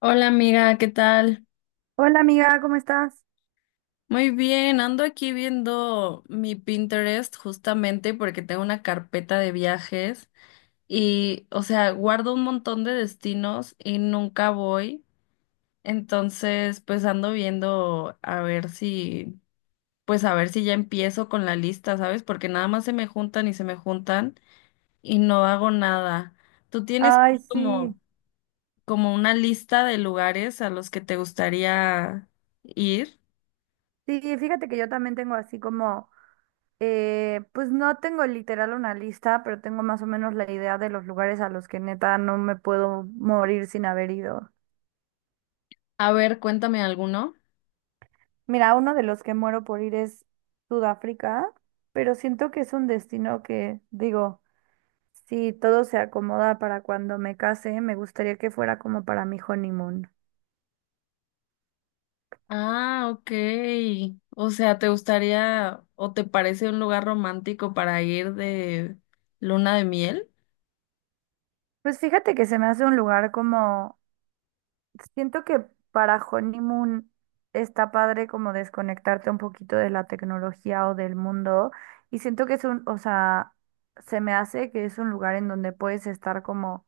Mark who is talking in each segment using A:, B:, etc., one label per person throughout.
A: Hola amiga, ¿qué tal?
B: Hola amiga, ¿cómo estás?
A: Muy bien, ando aquí viendo mi Pinterest justamente porque tengo una carpeta de viajes y, o sea, guardo un montón de destinos y nunca voy. Entonces, pues ando viendo a ver si, pues a ver si ya empiezo con la lista, ¿sabes? Porque nada más se me juntan y se me juntan y no hago nada. ¿Tú tienes
B: Ay,
A: así
B: sí.
A: como una lista de lugares a los que te gustaría ir?
B: Sí, fíjate que yo también tengo así como, pues no tengo literal una lista, pero tengo más o menos la idea de los lugares a los que neta no me puedo morir sin haber ido.
A: A ver, cuéntame alguno.
B: Mira, uno de los que muero por ir es Sudáfrica, pero siento que es un destino que, digo, si todo se acomoda para cuando me case, me gustaría que fuera como para mi honeymoon.
A: Ah, ok. O sea, ¿te gustaría o te parece un lugar romántico para ir de luna de miel?
B: Pues fíjate que se me hace un lugar como siento que para honeymoon está padre como desconectarte un poquito de la tecnología o del mundo y siento que es un, o sea, se me hace que es un lugar en donde puedes estar como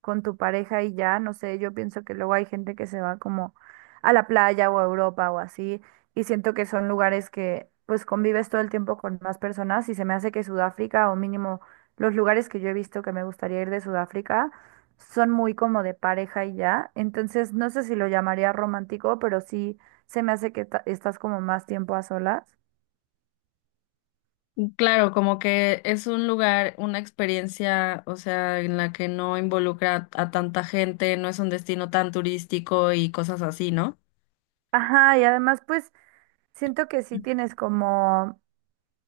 B: con tu pareja y ya, no sé, yo pienso que luego hay gente que se va como a la playa o a Europa o así y siento que son lugares que pues convives todo el tiempo con más personas y se me hace que Sudáfrica o mínimo los lugares que yo he visto que me gustaría ir de Sudáfrica son muy como de pareja y ya. Entonces, no sé si lo llamaría romántico, pero sí se me hace que estás como más tiempo a solas.
A: Claro, como que es un lugar, una experiencia, o sea, en la que no involucra a tanta gente, no es un destino tan turístico y cosas así, ¿no?
B: Ajá, y además, pues siento que sí tienes como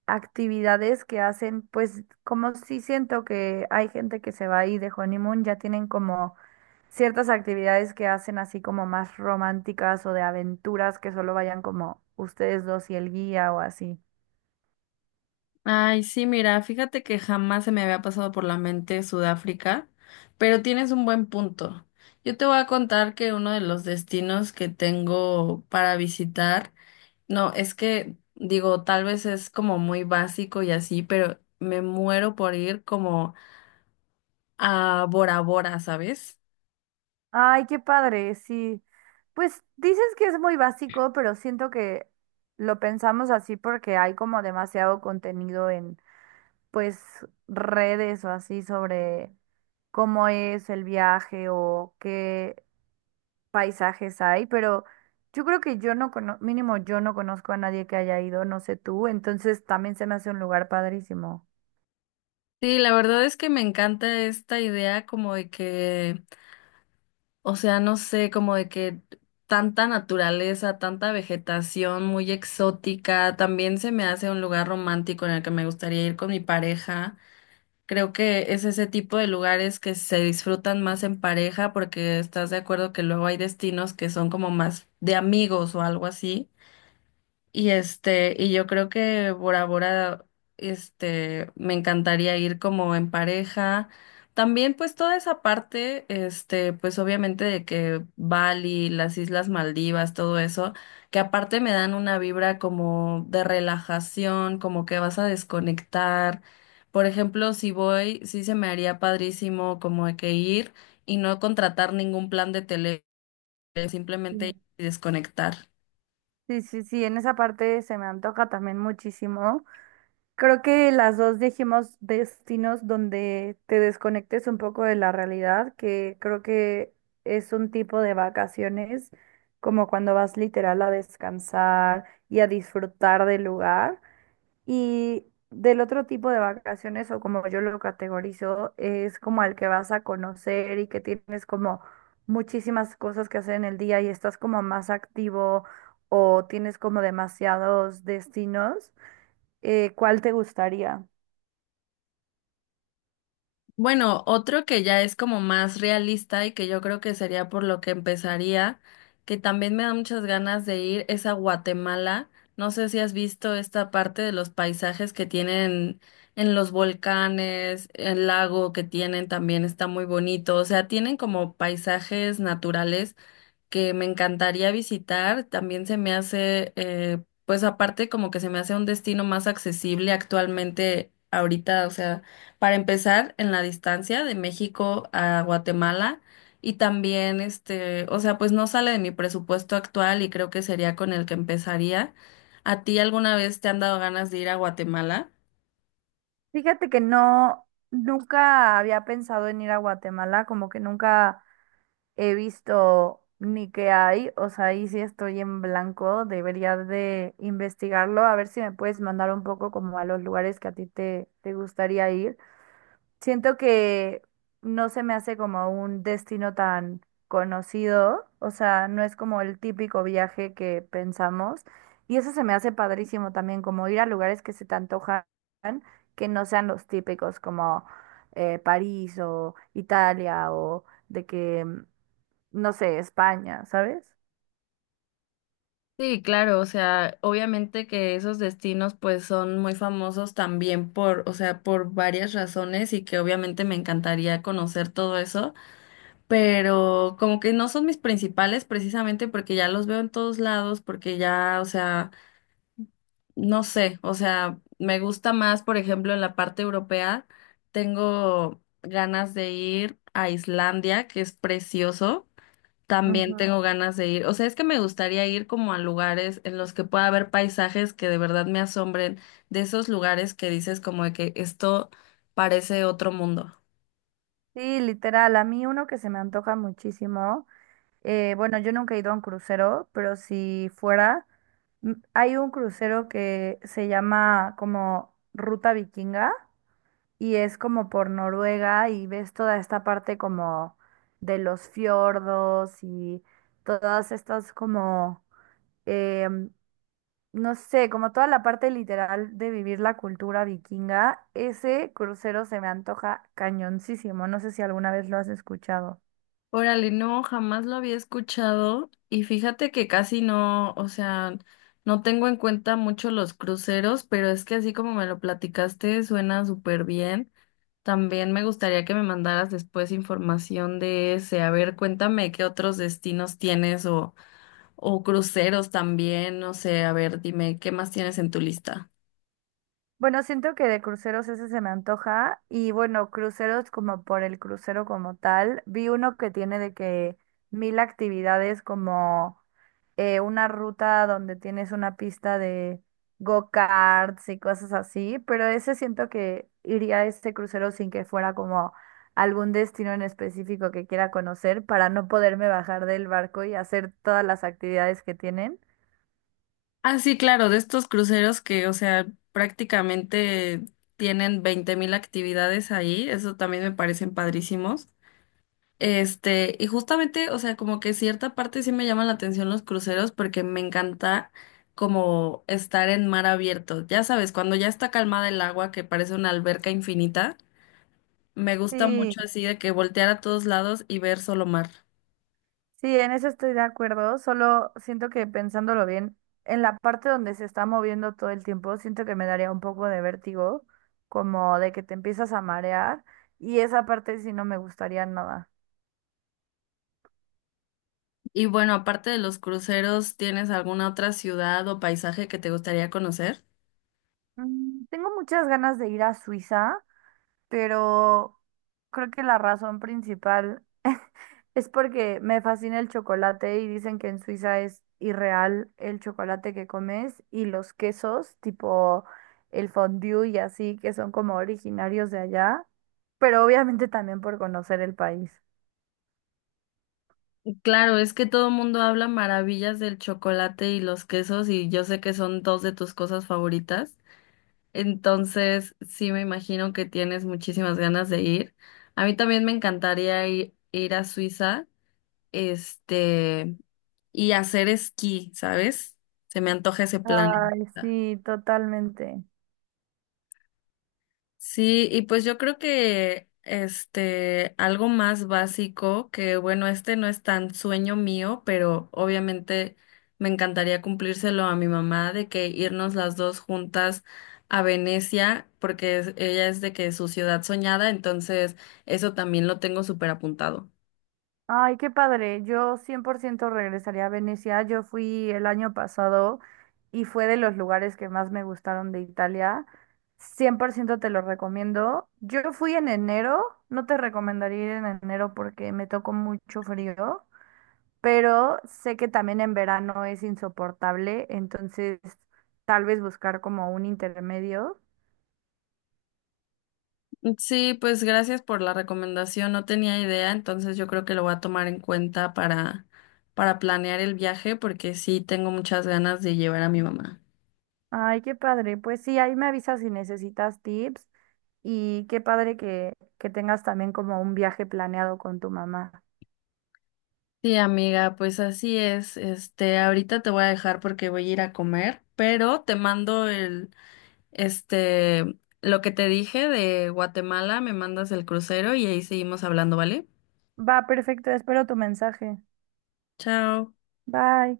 B: actividades que hacen, pues como sí siento que hay gente que se va ahí de honeymoon, ya tienen como ciertas actividades que hacen así como más románticas o de aventuras que solo vayan como ustedes dos y el guía o así.
A: Ay, sí, mira, fíjate que jamás se me había pasado por la mente Sudáfrica, pero tienes un buen punto. Yo te voy a contar que uno de los destinos que tengo para visitar, no, es que digo, tal vez es como muy básico y así, pero me muero por ir como a Bora Bora, ¿sabes?
B: Ay, qué padre, sí. Pues dices que es muy básico, pero siento que lo pensamos así porque hay como demasiado contenido en, pues, redes o así sobre cómo es el viaje o qué paisajes hay, pero yo creo que yo no conozco, mínimo yo no conozco a nadie que haya ido, no sé tú, entonces también se me hace un lugar padrísimo.
A: Sí, la verdad es que me encanta esta idea como de que, o sea, no sé, como de que tanta naturaleza, tanta vegetación muy exótica, también se me hace un lugar romántico en el que me gustaría ir con mi pareja. Creo que es ese tipo de lugares que se disfrutan más en pareja porque estás de acuerdo que luego hay destinos que son como más de amigos o algo así. Y yo creo que Bora Bora, me encantaría ir como en pareja. También, pues, toda esa parte, pues obviamente de que Bali, las Islas Maldivas, todo eso, que aparte me dan una vibra como de relajación, como que vas a desconectar. Por ejemplo, si voy, sí se me haría padrísimo como de que ir y no contratar ningún plan de tele, simplemente
B: Mm.
A: ir y desconectar.
B: Sí, sí, sí, en esa parte se me antoja también muchísimo. Creo que las dos dijimos destinos donde te desconectes un poco de la realidad, que creo que es un tipo de vacaciones, como cuando vas literal a descansar y a disfrutar del lugar. Y del otro tipo de vacaciones, o como yo lo categorizo, es como al que vas a conocer y que tienes como muchísimas cosas que hacer en el día y estás como más activo o tienes como demasiados destinos. ¿Cuál te gustaría?
A: Bueno, otro que ya es como más realista y que yo creo que sería por lo que empezaría, que también me da muchas ganas de ir, es a Guatemala. No sé si has visto esta parte de los paisajes que tienen en los volcanes, el lago que tienen también está muy bonito. O sea, tienen como paisajes naturales que me encantaría visitar. También se me hace, pues aparte como que se me hace un destino más accesible actualmente ahorita, o sea, para empezar en la distancia de México a Guatemala y también o sea, pues no sale de mi presupuesto actual y creo que sería con el que empezaría. ¿A ti alguna vez te han dado ganas de ir a Guatemala?
B: Fíjate que no, nunca había pensado en ir a Guatemala, como que nunca he visto ni qué hay, o sea, ahí sí estoy en blanco, debería de investigarlo, a ver si me puedes mandar un poco como a los lugares que a ti te gustaría ir. Siento que no se me hace como un destino tan conocido, o sea, no es como el típico viaje que pensamos. Y eso se me hace padrísimo también, como ir a lugares que se te antojan, que no sean los típicos, como París o Italia o de que, no sé, España, ¿sabes?
A: Sí, claro, o sea, obviamente que esos destinos pues son muy famosos también por, o sea, por varias razones y que obviamente me encantaría conocer todo eso, pero como que no son mis principales precisamente porque ya los veo en todos lados, porque ya, o sea, no sé, o sea, me gusta más, por ejemplo, en la parte europea, tengo ganas de ir a Islandia, que es precioso. También
B: Ujú.
A: tengo ganas de ir. O sea, es que me gustaría ir como a lugares en los que pueda haber paisajes que de verdad me asombren, de esos lugares que dices como de que esto parece otro mundo.
B: Sí, literal, a mí uno que se me antoja muchísimo. Bueno, yo nunca he ido a un crucero, pero si fuera, hay un crucero que se llama como Ruta Vikinga y es como por Noruega y ves toda esta parte como de los fiordos y todas estas como, em, no sé, como toda la parte literal de vivir la cultura vikinga. Ese crucero se me antoja cañoncísimo. No sé si alguna vez lo has escuchado.
A: Órale, no, jamás lo había escuchado y fíjate que casi no, o sea, no tengo en cuenta mucho los cruceros, pero es que así como me lo platicaste suena súper bien. También me gustaría que me mandaras después información de ese. A ver, cuéntame qué otros destinos tienes o cruceros también, no sé, a ver, dime, ¿qué más tienes en tu lista?
B: Bueno, siento que de cruceros ese se me antoja y bueno, cruceros como por el crucero como tal. Vi uno que tiene de que mil actividades como una ruta donde tienes una pista de go-karts y cosas así, pero ese siento que iría a este crucero sin que fuera como algún destino en específico que quiera conocer para no poderme bajar del barco y hacer todas las actividades que tienen.
A: Ah, sí, claro, de estos cruceros que, o sea, prácticamente tienen 20,000 actividades ahí, eso también me parecen padrísimos. Y justamente, o sea, como que cierta parte sí me llaman la atención los cruceros porque me encanta como estar en mar abierto. Ya sabes, cuando ya está calmada el agua, que parece una alberca infinita, me gusta
B: Sí,
A: mucho así de que voltear a todos lados y ver solo mar.
B: sí, en eso estoy de acuerdo, solo siento que pensándolo bien, en la parte donde se está moviendo todo el tiempo, siento que me daría un poco de vértigo, como de que te empiezas a marear, y esa parte sí no me gustaría nada.
A: Y bueno, aparte de los cruceros, ¿tienes alguna otra ciudad o paisaje que te gustaría conocer?
B: Tengo muchas ganas de ir a Suiza, pero creo que la razón principal es porque me fascina el chocolate y dicen que en Suiza es irreal el chocolate que comes y los quesos, tipo el fondue y así, que son como originarios de allá, pero obviamente también por conocer el país.
A: Claro, es que todo el mundo habla maravillas del chocolate y los quesos y yo sé que son dos de tus cosas favoritas. Entonces, sí me imagino que tienes muchísimas ganas de ir. A mí también me encantaría ir a Suiza, este, y hacer esquí, ¿sabes? Se me antoja ese plan.
B: Ay, sí, totalmente.
A: Sí, y pues yo creo que algo más básico, que bueno, no es tan sueño mío, pero obviamente me encantaría cumplírselo a mi mamá de que irnos las dos juntas a Venecia, porque ella es de que su ciudad soñada, entonces eso también lo tengo súper apuntado.
B: Ay, qué padre. Yo 100% regresaría a Venecia. Yo fui el año pasado y fue de los lugares que más me gustaron de Italia. 100% te lo recomiendo. Yo fui en enero. No te recomendaría ir en enero porque me tocó mucho frío, pero sé que también en verano es insoportable, entonces tal vez buscar como un intermedio.
A: Sí, pues gracias por la recomendación, no tenía idea, entonces yo creo que lo voy a tomar en cuenta para planear el viaje, porque sí tengo muchas ganas de llevar a mi mamá.
B: Ay, qué padre. Pues sí, ahí me avisas si necesitas tips y qué padre que tengas también como un viaje planeado con tu mamá.
A: Sí, amiga, pues así es. Ahorita te voy a dejar porque voy a ir a comer, pero te mando el, este, lo que te dije de Guatemala, me mandas el crucero y ahí seguimos hablando, ¿vale?
B: Va, perfecto, espero tu mensaje.
A: Chao.
B: Bye.